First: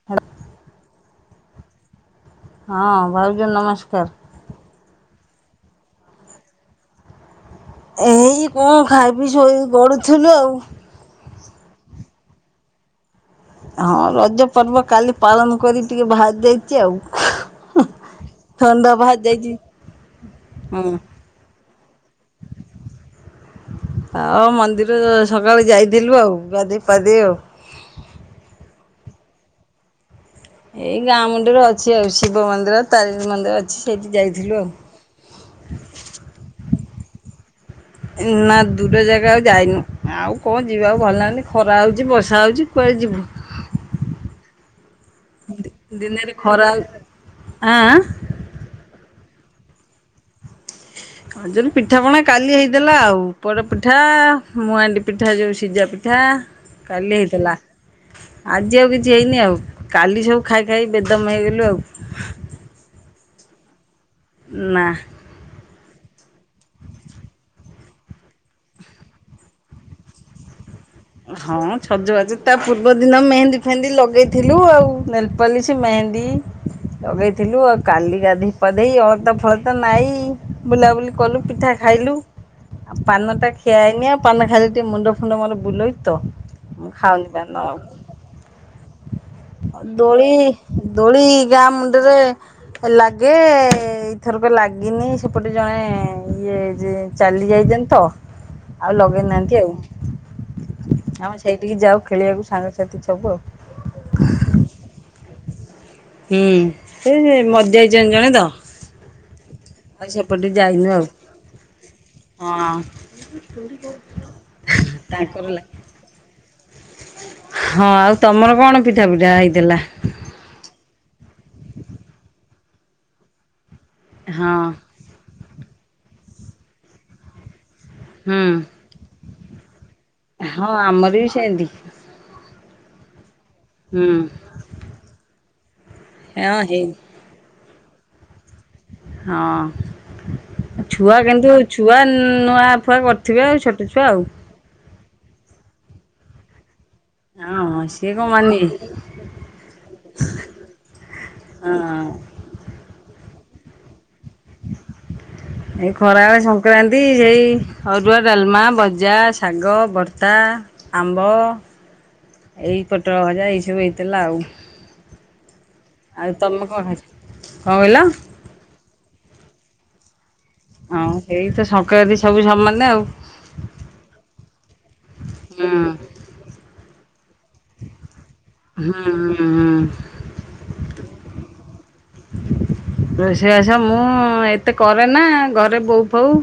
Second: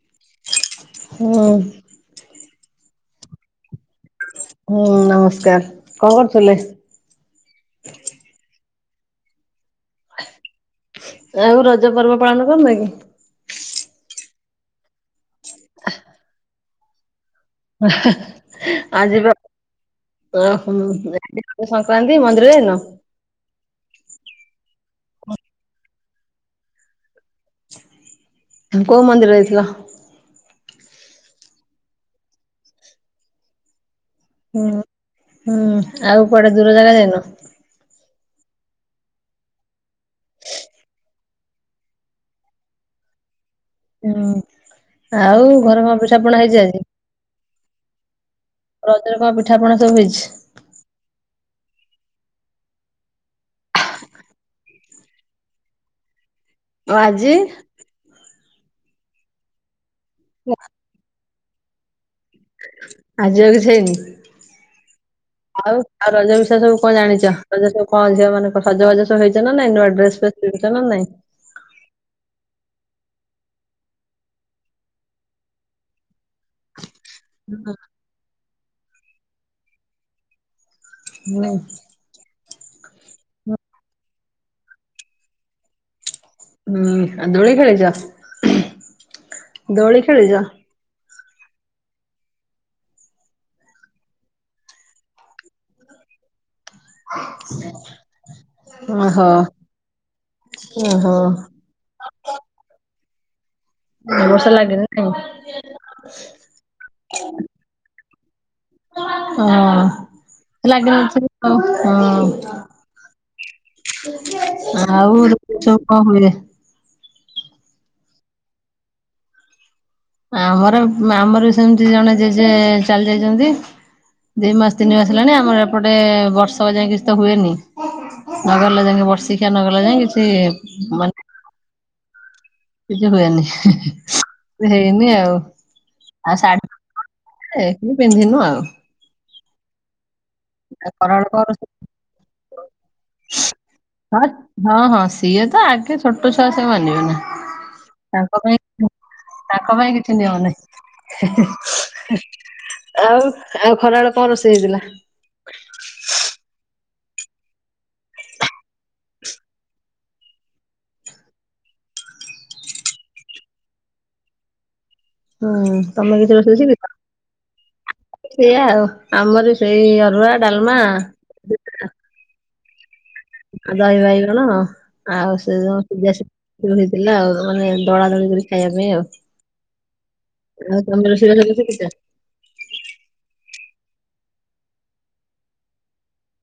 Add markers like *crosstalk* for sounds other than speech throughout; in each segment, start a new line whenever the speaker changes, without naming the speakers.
*unintelligible*
ହୁଁ
ହଁ, ଭାଉଜ ନମସ୍କାର
ହୁଁ ନମସ୍କାର କଣ କରୁଥିଲେ?
ଏଇ କଣ ଖାଇ ପି ଶୋଇ ଗଡୁଥିଲୁ ଆଉ।
ଆଉ ରଜ ପର୍ବ ପାଳନ କରୁନ କି?
ହଁ ରଜ ପର୍ବ କାଲି ପାଳନ କରି ଟିକେ ବାହାର ଜାଇଛି ଆଉ। ଥଣ୍ଡା ବାହାରି
ଆଜିିବା
ଯାଇଛି ହଁ
*unintelligible* ସଂକ୍ରାନ୍ତି ମନ୍ଦିର ଯାଇନ?
ହଁ ମନ୍ଦିର ସକାଳେ ଯାଇଥିଲୁ ଆଉ ଗାଧେଇ ପାଧେଇ ଆଉ।
କୋଉ ମନ୍ଦିରରେ ଥିଲ?
ଏଇ ଗାଁ ମୁଣ୍ଡରେ ଅଛି ଆଉ ଶିବ ମନ୍ଦିର, ତାରିଣୀ ମନ୍ଦିର ଅଛି ସେଇଠି ଯାଇ
ହୁଁ ହୁଁ, ଆଉ କୁଆଡେ ଦୂର ଜାଗା ଯାଇନ?
ନା ଦୂର ଜାଗା ଆଉ ଯାଇନୁ ଆଉ କଣ ଯିବାକୁ ଭଲ ଲାଗୁନି ଖରା ହଉଛି, ବର୍ଷା ହଉଛି। କୁଆଡେ ଯିବୁ?
ହୁଁ, ଆଉ ଘରେ କଣ ପିଠା
ଦିନରେ
ପଣା ହେଇଛି
ଖରା
ଆଜି?
ଆଁ?
ରଜରେ କଣ ପିଠାପଣା ସବୁ ହେଇଛି?
ଆଉଜ ପିଠାପଣା କାଲି ହେଇଥିଲା ଆଉ ପୋଡ଼ ପିଠା, ମୁଁଆଣ୍ଡି ପିଠା ଯୋଉ ସିଝା ପିଠା ପିଠା
ଆଉ
କାଲି
ଆଜି
ହେଇଥିଲା ଆଜି ଆଉ କିଛି ହେଇନି ଆଉ। କାଲି ସବୁ ଖାଇ ଖାଇ ବେଦମ ହେଇଗଲୁ ଆଉ।
ଆଜିି ଆଉ କିଛି ହେଇନି?
ନା
ଆଉ ଆଉ ରଜ ବିଷୟ ସବୁ କଣ ଜାଣିଛ ରଜ ସବୁ କଣ ଝିଅ ମାନେ ସଜବାଜ ହେଇଛ ନା ନାଇଁ ନୂଆ ଡ୍ରେସ ଫେ- *unintelligible* ନା ନାଇଁ
ହଁ ସଜବାଜ ତା ପୂର୍ବ ଦିନ ମେହେନ୍ଦୀ, ଫେହେନ୍ଦି ଲଗେଇଥିଲୁ ଆଉ ନେଲପାଲିସ ସେ ମେହେନ୍ଦୀ ଲଗେଇଥିଲୁ ଆଉ କାଲିି ଗାଧେଇ ପାଧେଇ ଅଳତା, ଫଳତା ନାଇଁ ବୁଲାବୁଲି କଲୁ
ହୁଁ।
ପିଠା ଖାଇଲୁ ଆଉ ପାନଟା ଖିଆଇନି ଆଉ ପାନ ଖାଇଲେ ଟିକେ ମୁଣ୍ଡ ଫୁଣ୍ଡ ମୋର ବୁଲଉଛି। ତ ମୁଁ
ହୁଁ
ଖାଉନି
ଦୋଳି
ପାନ ଆଉ
ଖେଳିଛ
ଦୋଳି ଦୋଳି ଗାଁ ମୁଣ୍ଡରେ ଲାଗେ ଏଇଥରକ ଲାଗିନି ସେପଟେ ଜଣେ ଇଏ ଯେ ଚାଲି ଯାଇଛନ୍ତି ତ ଆଉ
ଓହୋ।
ଲଗେଇନାହାନ୍ତି ଆଉ।
ଓହୋ
ଆମେ ସେଇଠିକି ଯାଉ ଖେଳିବାକୁ ସାଙ୍ଗସାଥି ସବୁ ଆଉ।
*unintelligible*
ହୁଁ ସେ ସେଇ ମରିଯାଇଛନ୍ତି ଜଣେ ତ। ଆଉ
ହଁ
ସେପଟେ ଯାଇନୁ ଆଉ।
*unintelligible* ହଁ
ତାଙ୍କର ଲାଗି
*unintelligible*
ହଁ, ଆଉ ତମର କଣ ପିଠା ପିଠା ହେଇଥିଲା।
ଆମର, ଆମର ସେମିତି ଜଣେ ଜେଜେ ଚାଲି ଯାଇଛନ୍ତି। ଦି
ହଁ
ମାସ ତିନି ମାସ ହେଲାଣି ଆମର ଏପଟେ ବର୍ଷ ଯାଇ କିଛି ତ ହୁଏନି।
ହୁଁ।
ନଗଲା, ଯାଇକି ବର୍ଷିଖିଆ ନଗଲା ଯାଇ କିଛି।
ହଁ, ଆମର
ମାନେ
ବି ସେମତି।
କିଛି ହୁୟେନି,
ହୁଁ,
ହେଇନି ଆଉ,
ଏହା *unintelligible*
ଏକୁ ପିନ୍ଧିନୁ ଆଉ,
ହଁ ଛୁଆ
ଖରାବେଳ କଣ
କିନ୍ତୁ
ରୋଷେଇ
ଛୁଆ ନୂଆ ଫୁଆ କରିଥିବେ ଆଉ ଛୋଟ ଛୁଆ ଆଉ,
ହଁ ହଁ ସିଏ ତ ଆଗେ ଛୋଟ ଛୁଆ ସେ ମାନିବେ ନା।
ହଁ ହଁ ସିଏ କ
ତାଙ୍କ
ମାନିି ବେ
ପାଇଁ
କି?
ତାଙ୍କ ପାଇଁ କିଛି ନିଅନି।
ହଁ।
ଆଉ ଆଉ ଖରାବେେଳ କଣ ରୋଷେଇ ହେଇଥିଲା?
ଏଇ ଖରାବେଳେ। ସଂକ୍ରାନ୍ତି ସେଇ ଅରୁଆ ଡାଲମା ଭଜା ଶାଗ ଭର୍ତା ଆମ୍ବ, ଏଇ ପୋଟଳ ଭଜା ଏଇସବୁ ହେଇଥିଲା ଆଉ।
ହଁ ତମେ
ଆଉ
*unintelligible* ବସୁ
କଣ
ଯିବତ,
ଖାଇଛ କଣ କହିଲ?
ସେଆ ଆଉ, ଆମର ସେଇ ଅରୁଆ ଡାଲମା।
ଏଇତ ସଂକ୍ରାନ୍ତି ସବୁ ସମାନେ ଆଉ,
ଆଉ ଦହିବାଇଗଣ ଆଉ ସେ ଯୋ
ହୁଁ
*unintelligible* ପୁରି ହେଇଥିଲା। ଆଉ ଦଳା ଦଳି କରି, ଖାଇବା ପାଇଁ
ହୁଁ
ଆଉ।
ହୁଁ ହୁଁ
ଆଉ ତମର ସିରାଦ କି ପିତା।
ରୋଷେଇବାସ ମୁଁ ଏତେ କରେନା। ଘରେ ବୋଉ ଫୋଉ,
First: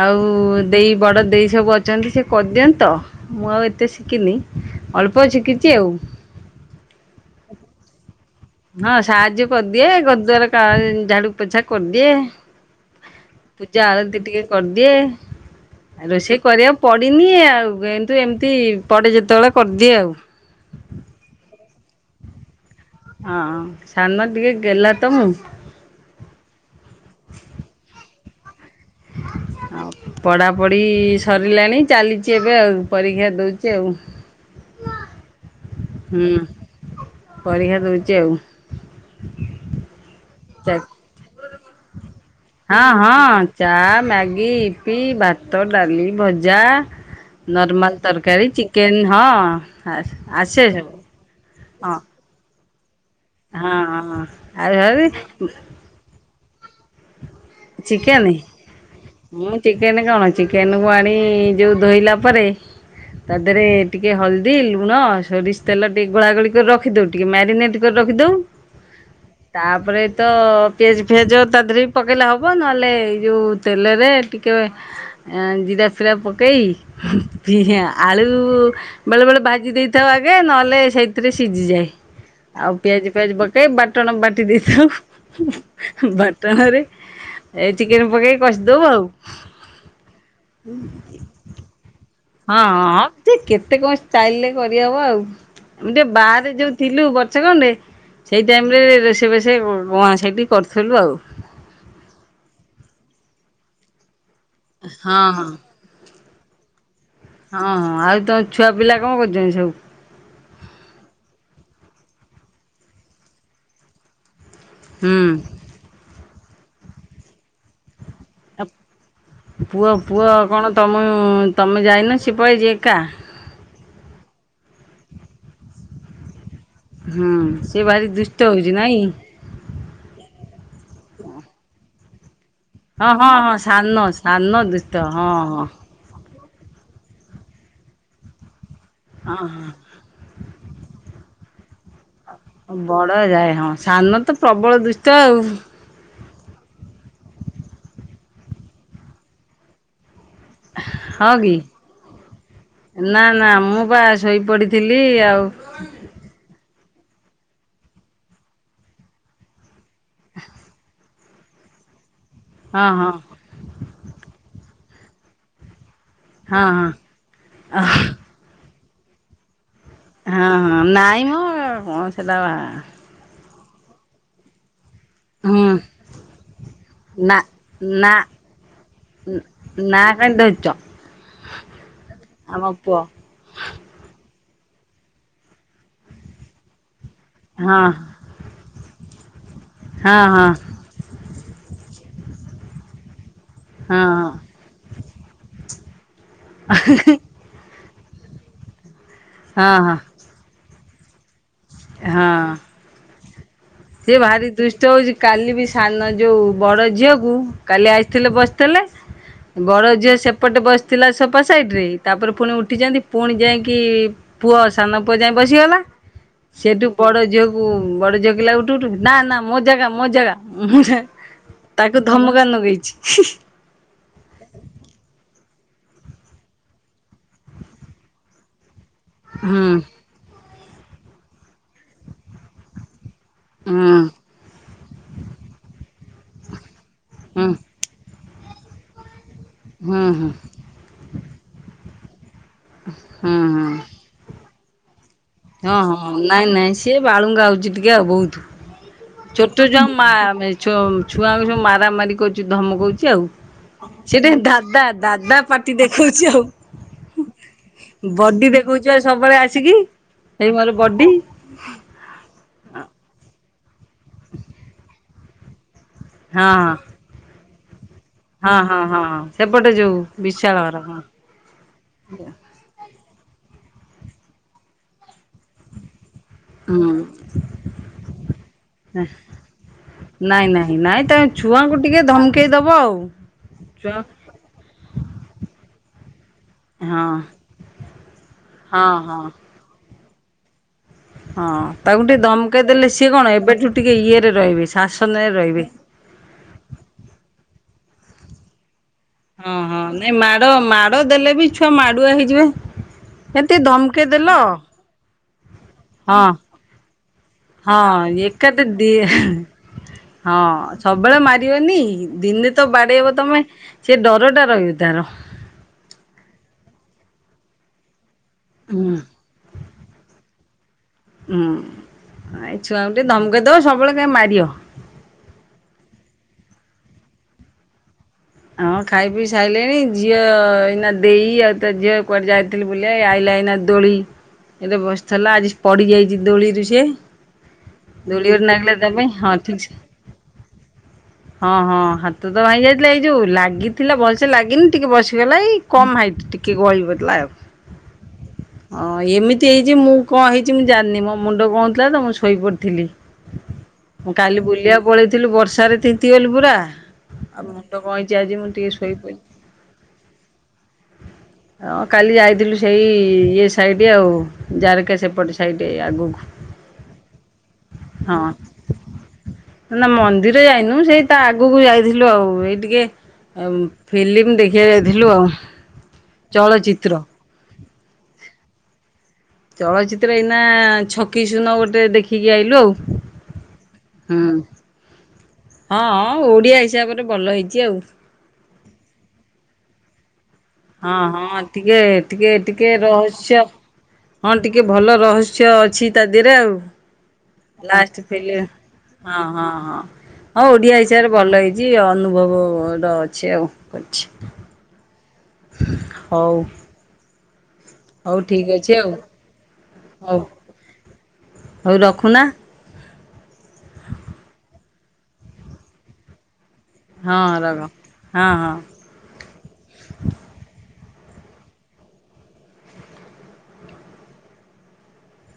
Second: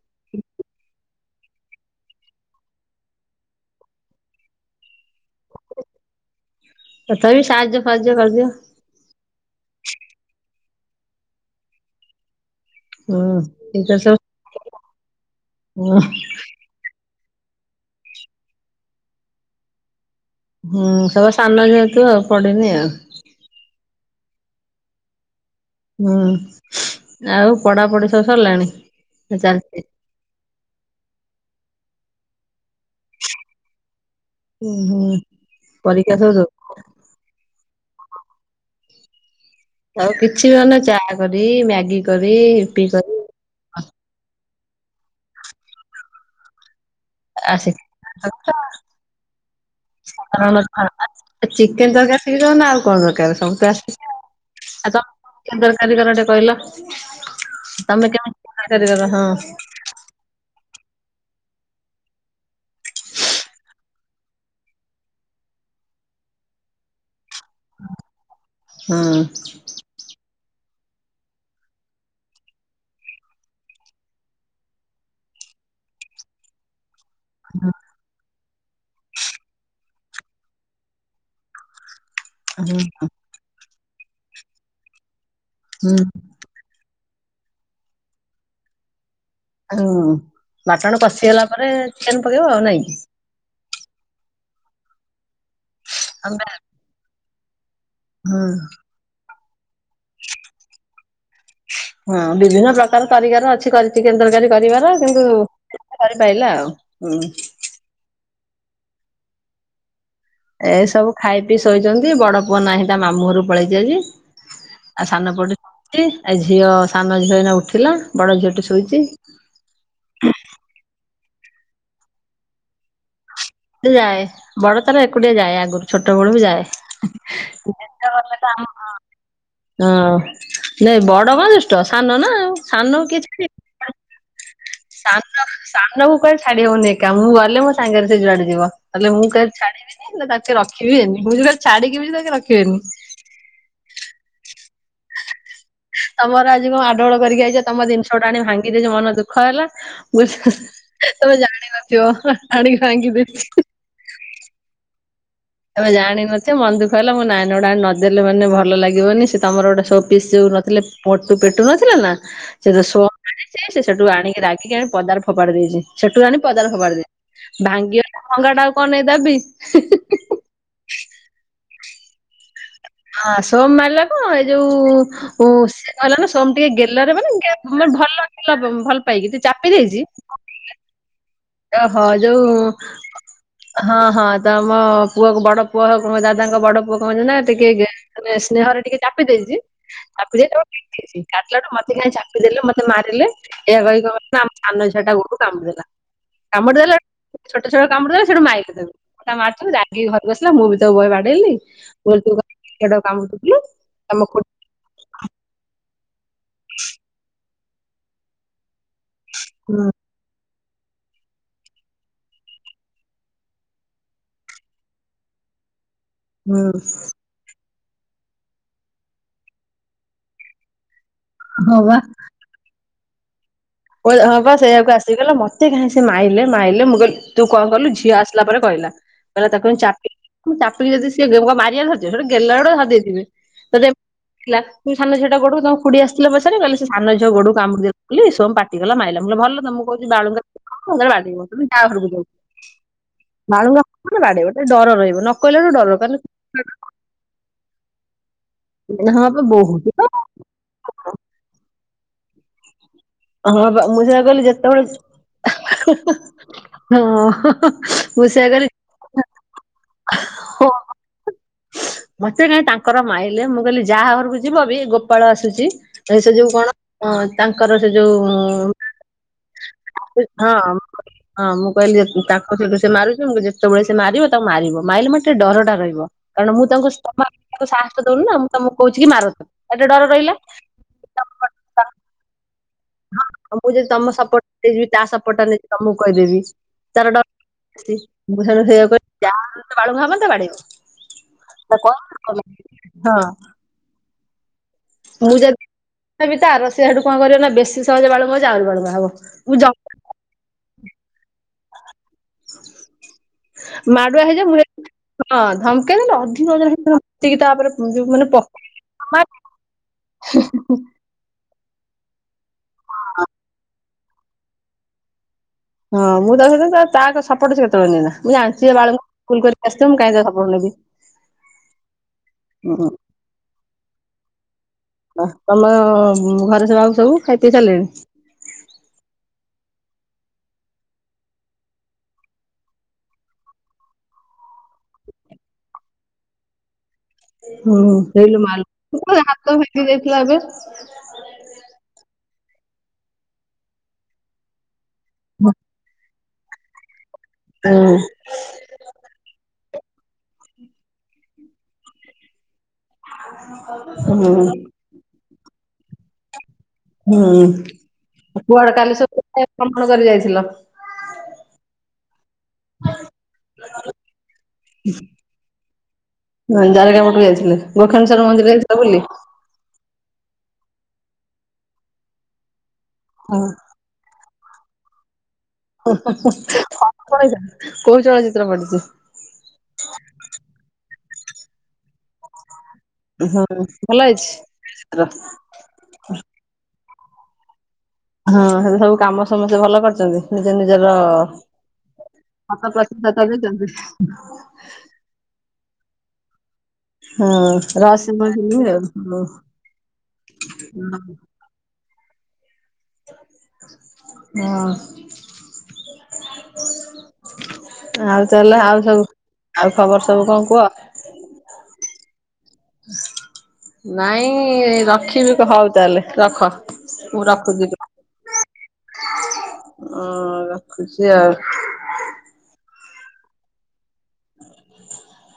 ଆଉ ଦେଇ ବଡ଼ ଦେଇ ସବୁ ଅଛନ୍ତି ସେ କରିଦିଅନ୍ତ ତ, ମୁଁ ଆଉ ଏତେ ଶିଖିନି ଅଳ୍ପ ଶିଖିଛି ଆଉ,
ତଥାବି ସାହାଯ୍ୟ ଫାହାଯ୍ୟ କରିଦିଅ।
ହଁ ସାହାଯ୍ୟ କରିଦିଏ ଘରଦୁଆର କାର ଝାଡୁଉପୋଛା କରିଦିଏ।
ହୁଁ
ପୂଜା
ଏଇତ ସବୁ
ଆଳତି ଟିକେ କରିଦିଏ।
ହୁଁ।
ରୋଷେଇ, କରିବାକୁ ପଡ଼ିନି ଆଉ, ଏନ୍ତୁ ଏମିତି ପଡ଼େ ଯେତେବେଳେ କରିଦିଏ ଆଉ,
ହୁଁ, ସବୁ ସାନ ଯେହେତୁ ଆଉ ପଡିନି ଆଉ।
ହଁ ସାନ ଟିକେ ଗେଲା ତ ମୁଁ।
ହୁଁ ଆଉ ପଢାପଢି ସବୁ ସରିଲାଣି। ଚାଲିଚି
ଆଉ ପଢ଼ାପଢ଼ି ସରିଲାଣି। ଚାଲିଛି ଏବେ ଆଉ ପରୀକ୍ଷା ଦଉଛି ଆଉ,
ଉୁଁ ହୁଁ ପରୀକ୍ଷା
ହୁଁ
ସରୁ,
ପରୀକ୍ଷା ଦଉଛି ଆଉ,
ଆଉ କିଛି ବି ମନେ ଚା କରି ମ୍ୟାଗି କରି,
ହଁ
ଇପି କରି
ହଁ ଚା ମ୍ୟାଗି ଇପି ଭାତ ଡାଲି ଭଜା।
ଆ
ନର୍ମାଲ ତରକାରୀ।
ଚିକେନ
ଚିକେନ ହଁ ଆସେ ସବୁ,
ଚିକେନ
ହଁ
ତରକାରି ଟିକେ ଦଉନ ନା ଆଉ କଣ ଦରକାର। ସବୁ
ହଁ
ଆସିକି
ହଁ
ଆ
ଆଉ
ଆଉ *unintelligible* କାରିଗର ଟେ କହିଲ ତମେ କେମତି କାରିଗର। ହଁ,
ଚିକେନ କଅଣ ଚିକେନ କୁ ଆଣି ଯୋଉ ଧୋଇଲା ପରେ, ତା ଦେହରେ ଟିକେ ହଳଦୀ ଲୁଣ ସୋରିଷ ତେଲ ଟିକେ ଗୋଳା ଗୋଳି କରି ରଖ, ରଖିଦ ଟିକେ ମ୍ୟାରିନେଟ କରି ରଖିଦଉ
ହୁଁ
ତାପରେ ତ ପେଜ ଫେଜ ତା ଦେହରେ ବି ପକେଇଲେ ହବ। ହେବ ନହେଲେ ଏଇ ଯେଉଁ ତେଲରେ ଟିକେ ଜିରା ଫିରା ପକେଇ ଆଳୁ ବେଳେ ବେଳେ ଭାଜି ଦେଇଥାଉ ଆଗେ ନହେଲେ ସେଇଥିରେ ସିଝିଯାଏ ଆଉ ପିଆଜ
ହୁଁ
ଫିଆଜ କହି ବାଟଣ ବାଟି ଦେଇଥାଉ
ହୁଁ
ବାଟଣରେ ଏଇ ଚିକେନ ପକେଇକି କଷିଦଉ ଆଉ।
ହୁଁ ବାଟଣ କଷିଗଲା ପରେ ଚିକେନ ପକେଇବ ଆଉ ନାଇଁ କି
ହଁ ସେ କେତେ କଣ ଚାଇଲେ କରିହବ ଆଉ ଟିକେ ବାହାରେ ଯୋଉ ଥିଲୁ ବର୍ଛାକଣ୍ଡେ
ହୁଁ
ସେଇ ଟାଇମରେ ରୋଷେଇ ବୋଷେ ମଁ ସେଇଠି କରୁଥିଲୁ ଆଉ।
ହଁ ବିଭିନ୍ନ ପ୍ରକାର କରିବାର ଅଛି କରିଛି ଚିକେନ ତରକାରୀ କରିବାର
ହଁ
କିନ୍ତୁ ରେ ପାଇଲା ଆଉ ହୁଁ।
ହଁ ହଁ ଆଉ ତମ ଛୁଆ ପିଲା କଣ କରୁଛନ୍ତି ସବୁ?
ଏ ସବୁ ଖାଇ ପିଇ ଶୋଇଛନ୍ତି ବଡ ପୁଅ ନାହିଁ ତା ମାମୁ ଘରକୁ ପଳେଇଛି ଆଜି। ଆ
ହୁଁ।
ସାନ ପଟେ ଶୋଇଛି ଏ ଝିଅ ସାନ ଝିଅ ଏଇନା ଉଠିଲା ବଡ ଝିଅଟେ ଶୋଇଛି।
ପୁଅ ପୁଅ କଣ ତମେ ତମେ ଯାଇନ ସେପଳି ଜ ଏକା।
ଯାଏ ବଡ ତାର ଏକୁଟିଆ ଯାଏ ଆଗରୁ ଛୋଟ ବେଳକୁ ଯାଏ।
ହୁଁ ସେ
ଯେତେ
ଭାରି
ଗଲେ ତ
ଦୁଷ୍ଟ
ଆମ
ହଉଛି ନାଇଁ।
ହଁ ନାଇଁ ବଡ କଣ ଦୂଷ୍ଟ ସାନ ନା ଆଉ। ସାନ
ହଁ ହଁ
କିଛି
ହଁ ସାନ ସାନ ଦୁଷ୍ଟ ହଁ
ସାନ
ହଁ
ସାନ କୁ କୁଆଡ଼େ ଛାଡି ହଉନି ଏକା ମୁଁ ଗଲେ ମୋ ସାଙ୍ଗରେ ସେ ଯୁଆଡେ ଯିବ ନହଲେ ମୁଁ
ହଁ
କୁଆଡେ ଛାଦିବିନି। ହେ ତାରେ ରଖିବିନି ବଝିଲ ଛାଡି ତା ରଖି
ବଡ ଯାଏ ହଁ ସାନ ତ ପ୍ରବଳ ଦୁଷ୍ଟ ଆଉ।
ତମର ଆଜି କଣ ଆଡୋଳ କରିକି ଆଇଛ ତମ ଜିନିଷଟା ଆଣି ଭାଙ୍ଗିଦେ ମନ ଦୁଃଖ ହେଲା ବୁଝ।
ହଁ
ତମେ
କି?
ଜାଣିିନଥିବ ଆଣିକି ଭାଙ୍ଗି
ନା
ଦେଇ
ନା ମୁଁ ବା ଶୋଇପଡ଼ିଥିଲି ଆଉ।
ଏବେ ଜାଣିନଥେ ମନ୍ଦୁଖହିଲ ମୋ ନାଇଁ ଗୋଡେ ନଦେଲେ ମାନେ ଭଲ ଲାଗିବନି ସେ ତମର ଗୋଟେ ସବୁ ଅଫିସ ଯୋଉ ନଥିଲେ ପଟୁ ପେଟୁ ନଥିଲା ନା ସେ
ହଁ ହଁ
ସେ ସେଠୁ ଆଣିକି ରାଗିକି ଆଣି ପଦାର ଫୋପାଡି ଦେଇଛି ସେଠୁ ଆଣି
ହଁ
ପଦାର
ହଁ।
ଫୋଫାଡି ଦେଇଛି
ହଁ
ଭାଙ୍ଗି ଭଙ୍ଗା ଟା ଆଉ କଣ ନେଇଦେବି।
ହଁ ହଁ ନାଇଁ ମ କଣ ସେଟା
ହଁ ସୋ ମାଲା କଣ ଏଇ ଯୋଉ ଓ
ହୁଁ
ସିଏ କହିଲା ନା ସୋମ ଟିକେ ଗେଲରେ
ନା
ମାନେ ମ
ନା
ଭଲ ଭଲ ପାଇକି ଚାପି ଦେଇଛି।
ନାଁ *unintelligible*
ଓହ ଯୋଉ
ଆମ ପୁଅ
ହଁ ହଁ ତମ ପୁଅ ବଡ ପୁଅ ହଉ କଣ ଦାଦାଙ୍କ ବଡ ପୁଅ କଣ ନା ଟିକେ
ହଁ
ମାନେ ସ୍ନେହରେ ଟିକେ ଚାପି ଦେଇଛି
ହଁ
ଚାପି
ହଁ
ଦେଇ କାଟିଲାଠୁ ମତେ କାହିଁ ଛାପି ଦେଲେ ମତେ ମାରିଲେ ଏହା
ହଁ
କହି ସାନ ଛୁଆଟା ଗୋଡକୁ କାମୁଡିଦେଲା। କାମୁଡି ଦେଲେ ଛୋଟ ଛୋଟ କାମୁଡି ଦେ ସେଠୁ ମାଇଲେ ତାକୁ ଦେବୁ
ହଁ ହଁ
ମାରୁିିବୁ। ବସିଲା ମୁଁ ବି ତୋ ବହେ ବାଡେଇଲି କାମୁଥିଲୁ।
ସେ ଭାରି ଦୃଷ୍ ହଉଛି କାଲି ବି ସାନ ଯୋଉ ବଡ ଝିଅକୁ କାଲି ଆସିଥିଲେ ବସିଥିଲେ। ବଡ
ହୁଁ
ଝିଅ ସେପଟେ ବସିଥିଲା ସୋଫା ସାଇଡରେ ତାପରେ ପୁଣି ଉଠିଛନ୍ତି ପୁଣି ଯାଇକି ପୁଅ ସାନ ପୁଅ ଯାଇ ବସିଗଲା
ହୁଁ
ସେଠୁ ବଡ ଝିଅକୁ ବଡ ଝିଅ କିଲା ଉ ଉଠୁ ଉଠୁ ନା ନା ମୋ ଜାଗା ମୋ ଜାଗା
ହଁ ବା।
ତାକୁ ଧମକାଣ ନଗେଇଛି।
ଓଏ ହଁ ବା ସେଇୟାକୁ ଆସିକି କହିଲା ମତେ କାହିଁ ସେ ମାଇଲେ ମାଇଲେ ମୁଁ କଇଲି ତୁ କଣ କଲୁ ଝିଅ ଆସିଲା ପରେ କହିଲା। କହିଲା
ହୁଁ
ତାକୁ ଏମିତି ଚାପିକି ଚାପକି ଯଦି ସିଏ କଣ ମାରିବାକୁ ଧରିିଥିବେ ସେଟୁ ଗେଲ ଆଡୁଆ ଧରି ଦେଇଥିବେ।
ହୁଁ ହୁଁ
*inaudible* ବୋଲି ସୋମ ପାଟିଗଲା ମାଇଲା ମୁଁ କହିଲି ଭଲ ତ ମୁଁ
ହୁଁ
କହୁଛି
ହୁଁ
ବାଳୁଙ୍ଗା ଯେତେବେଳେ ହବ ସେତେବେଳେ ବାଡେଇବ *unintelligible*
ହୁଁ ହୁଁ।
ବାଳୁଙ୍ଗା ହେଲେ ବାଡେଇବ ଟିକେ ଡର ରହିବ ନ କହିଲା ଠୁ
ହଁ
ଡର
ହଁ
କାରଣ
ନାଇଁ ନାଇଁ ସିଏ ବାଳୁଙ୍ଗା ହଉଛି ଟିକେ ଆଉ ବହୁତ୍
ହଁ ବାପା
ଛୋଟ
ବୋହୂ
ଛୁଆ
ଟି
ମା
ତ
ଛୁଆଙ୍କୁ ସବୁ ମାରାମାରି କରୁଚି ଧମକଉଚି ଆଉ।
ହଁ ବାପା ମୁଁ ସେଇଆ
ସେଇଟା
କହିଲି ଯେତେବେଳେ
ଦାଦା ଦାଦା ପାଟି ଦେଖଉଛି ଆଉ।
ହଁ ମୁଁ
ବଡି
ସେଇଆ କଇଲି।
*inaudible* ସବୁବେଳେ ଆସିକି ହେଇ ମୋର ବଡି।
ମତେ କାଇଁ ତାଙ୍କର ମାଇଲେ ମୁଁ କହିଲି ଯାହା ଘରକୁ ଯିବ ବି ଗୋପାଳ ଆସୁଚି ଏ ସେ
ହଁ
ଯୋଉ କଣ
ହଁ।
*inaudible* ତାଙ୍କର ସେ ଯୋଉ
ହଁ ହଁ ହଁ ହଁ ସେପଟେ ଯୋଉ
ହଁ
ବିଶାଳ ଘର
ହଁ ମୁଁ କହିଲି ଯେ ତା ସେ ମାରୁଚି ମୁଁ କହିଲି ଯେତେବେଳେ ସେ ମାରିବ ତାକୁ ମାରିବ ମାରିଲେ ମୋତେ ଡରଟା ରହିବ। କାରଣ ମୁଁ ତାଙ୍କୁ
ହୁଁ।
ତମ ସାହସ ଦଉନ ନା ମୁଁ ତମକୁ କହୁଛି କି ମାର ତାକୁ ତାର ଟିକେ ଡର ରହିଲା।
ଏ ନାଇଁ ତା ଛୁଆଙ୍କୁ ଟିକେ ଧମକେଇ ଦବ ଆଉ।
ଆଉ ମୁଁ ଯଦି
ଛୁଆ
ତମ ସପୋର୍ଟ ନେଇଯିବି ତା ସପୋର୍ଟ ଟା ନେଇି ତମକୁ କହିଦେବି।
ହଁ ହଁ ହଁ।
*unintelligible*
ହଁ ତାକୁ ଟିକେ ଦମକେଇ ଦେଲେ
କହ।
ସିଏ
ହଁ
କଣ ଏବେଠୁ ଟିକେ ଇଏ ରେ ରହିବେ।
ମୁଁ
ଶାସନରେ
ବି ଯଦି
ରହିବେ।
ତାର ସିଏ ସେଠୁ କଣ କରିବ ନା ବେଶୀ ସହଜେ ବାଳୁଙ୍ଗା ହଉଚି ଯେ ଆହୁରି ବାଳୁଙ୍ଗା ହବ।
ହଁ
ମୁଁ ଜ
ହଁ ନାଇଁ ମାଡ ମାଡ ଦେଲେ ବି ଛୁଆ ମାଡୁଆ ହେଇଯିବେ। ଏମିତି ଧମକେଇ
ମାଡୁଆ
ଦେଲ।
ହେଇଯିବ ହଁ ଧମକେଇ
ହଁ
ଦେଲେ ଅଧିକ *inaudible*
ହଁ
ଯୋଉ ମାନେ
ଏକା
ପକା
ତ ଦି ହଁ ସବୁ ସବୁବେଳେ ମାରିବନି ଦିନେ ତ ବାଡେଇ ତମେ ସେ ଡର ଟା ରହିବ ତା ର।
ହଁ ମୁଁ ତାକୁ ତାର ସପୋର୍ଟ ସିଏ କେତେବେଳେ ନିଏନା ମୁଁ ଜାଣିଚି ଇଏ
ହୁଁ
ବାଳଙ୍ଗା ଭୁଲ କରିକି ଆସିଥିବ ମୁଁ କାଇଁ ତା ସର୍ପୋଟ ନେବି।
ହୁଁ ଏଇ
ହୁଁ
ଛୁଆଙ୍କୁ ଟିକେ ଧମକେଇ ଦବ ସବୁବେଳେ କାଇଁ ମାରିବ‌।
ହ ତମ ଘରେ ସେ ବାକୁ ସବୁ ଖାଇ ପିଇ ସାରିଲେଣି?
ହଁ ଖାଇ ପିଇ ସାଇଲେଣି ଝିଅ ଏଇନା ଦେଇ ଆଉ ତା ଝିଅ କୁଆଡେ ଯାଇ ଥିଲେ ବୁଲିଆ ଏ ଆଇଲା ଏଇନା ଦୋଳି ଏ ତ ବସିଥିଲା ଆଜି ପଡି ଯାଇଚି ଦୋଳିରୁ ସିଏ।
ହୁଁ
ଦୋଳି
ହେଲୁ
ଗୋଟେ ନାଗିଲା ତା ପାଇଁ
ମାଲ
ହଁ
ହାତ
ଠିକ୍ ସେ
ଭାଙ୍ଗିଦେଇଥିଲା ଏବେ
ହଁ ହଁ ହାତ ତ ଭାଙ୍ଗ ଯାଇଥିଲା ଏଇ ଯୋଉ ଲାଗିଥିଲା ଭଲସେ ଲାଗିନି ଟିକେ ବସିଗଲା ଏଇ କମ୍ ହାଇଟ ଟିକେ ଗଳି ପଡିଥିଲା ଆଉ।
*inaudible*
ଅଁ ଏମିତି ହେଇଚି ମୁଁ କଣ ହେଇଚି ମୁଁ ଜାଣିନି ମୋ ମୁଣ୍ଡ ହଉଥିଲା ତ ମୁଁ ଶୋଇପଡିଥିଲି। କାଲି
ହୁଁ
ବୁଲିବାକୁ ପଳେଇଥିଲୁ ବର୍ଷରେ ତିନ୍ତିଗଲି ପୁରା ଆଉ
ହୁଁ
ମୁ ମୁଣ୍ଡ କଣ ହେଇଛି ଆଜି ମୁଁ ଟିକେ
କୁଆଡେ କାଲି
ଶୋଇପଇଲି
ସବୁ ଭ୍ରମଣ କରି ଯାଇଥିଲ?
ହଁ କାଲି ଯାଇଥିଲୁ ସେଇ ଇଏ ସାଇଡ଼ ଆଉ ଜାରକା ସେପଟେ ସାଇଡ଼ ଆଗକୁ
ହଁ ଜାରକା ପଟୁ ବି ଯାଇଥିଲୁ ଗୋଖେନଶ୍ୱର ମନ୍ଦିର
ହଁ
ଯାଇଥିଲା ବୁଲି?
ନା ମନ୍ଦିର ଯାଇନୁ ସେଇ ତା ଆଗକୁ ଯାଇଥିଲୁ ଆଉ ଏଇ ଟିକେ ଫିଲ୍ମ ଦେଖିବାକୁ ଯାଇଥିଲୁ ଆଉ।
*inaudible*
ଚଳଚିତ୍ର।
କୋଉ ଚଳଚିତ୍ର ପଡିଚି?
ଚଳଚିତ୍ର ଏଇନା ଛକି ସୁୂନ ଗୋଟେ ଦେଖିକି ଆଇଲୁ ଆଉ।
ହଁ ଭଲ ହେଇଛି।
ହଁଅଁ ଓଡ଼ିଆ ହିସାବରେ ଭଲ ହେଇଛି ଆଉ।
ହଁ ହେଲେ ସବୁ କାମ ସମସ୍ତେ ଭଲ କରିଛନ୍ତି। ନିଜ ନିଜର
ହଁ ହଁ ଟିକେ ଟିକେ
ମତ
ଟିକେ
ପ୍ରତିଶତ
ରହସ୍ୟ ହଁ
ଦେଇଛନ୍ତି।
ଟିକେ ଟିକେ ଭଲ ରହସ୍ୟ ଅଛି ତା ଦେହରେ ଆଉ।
ହଁ ରହସ୍ୟମୟ ଫିଲ୍ମ ଆଉ ହଉ
ହଁ ହଁ ହଁ ଓଡିଆ ହିସାବରେ ଭଲ ହେଇଚି। ଅନୁଭବର ଅଛି ଆଉ ଅଛି।
ହଁଅଁ।
ହଉ। ହଉ
ଆଉ
ଠିକ୍
ତାହେଲେ
ଅଛି
ଆଉ ସବୁ ଆଉ ଖବର
ହଉ
ସବୁ କଣ କୁହ।
ହଉ ରଖୁନା।
ନାଇଁ ରଖିବି ହଉ ତାହେଲେ ରଖ।
ହଁ
ମୁଁ
ରଖ
ରଖୁଛି
ହଁ ହଁ।
ହଁ ରଖୁଛି ଆଉ। ହ *unintelligible*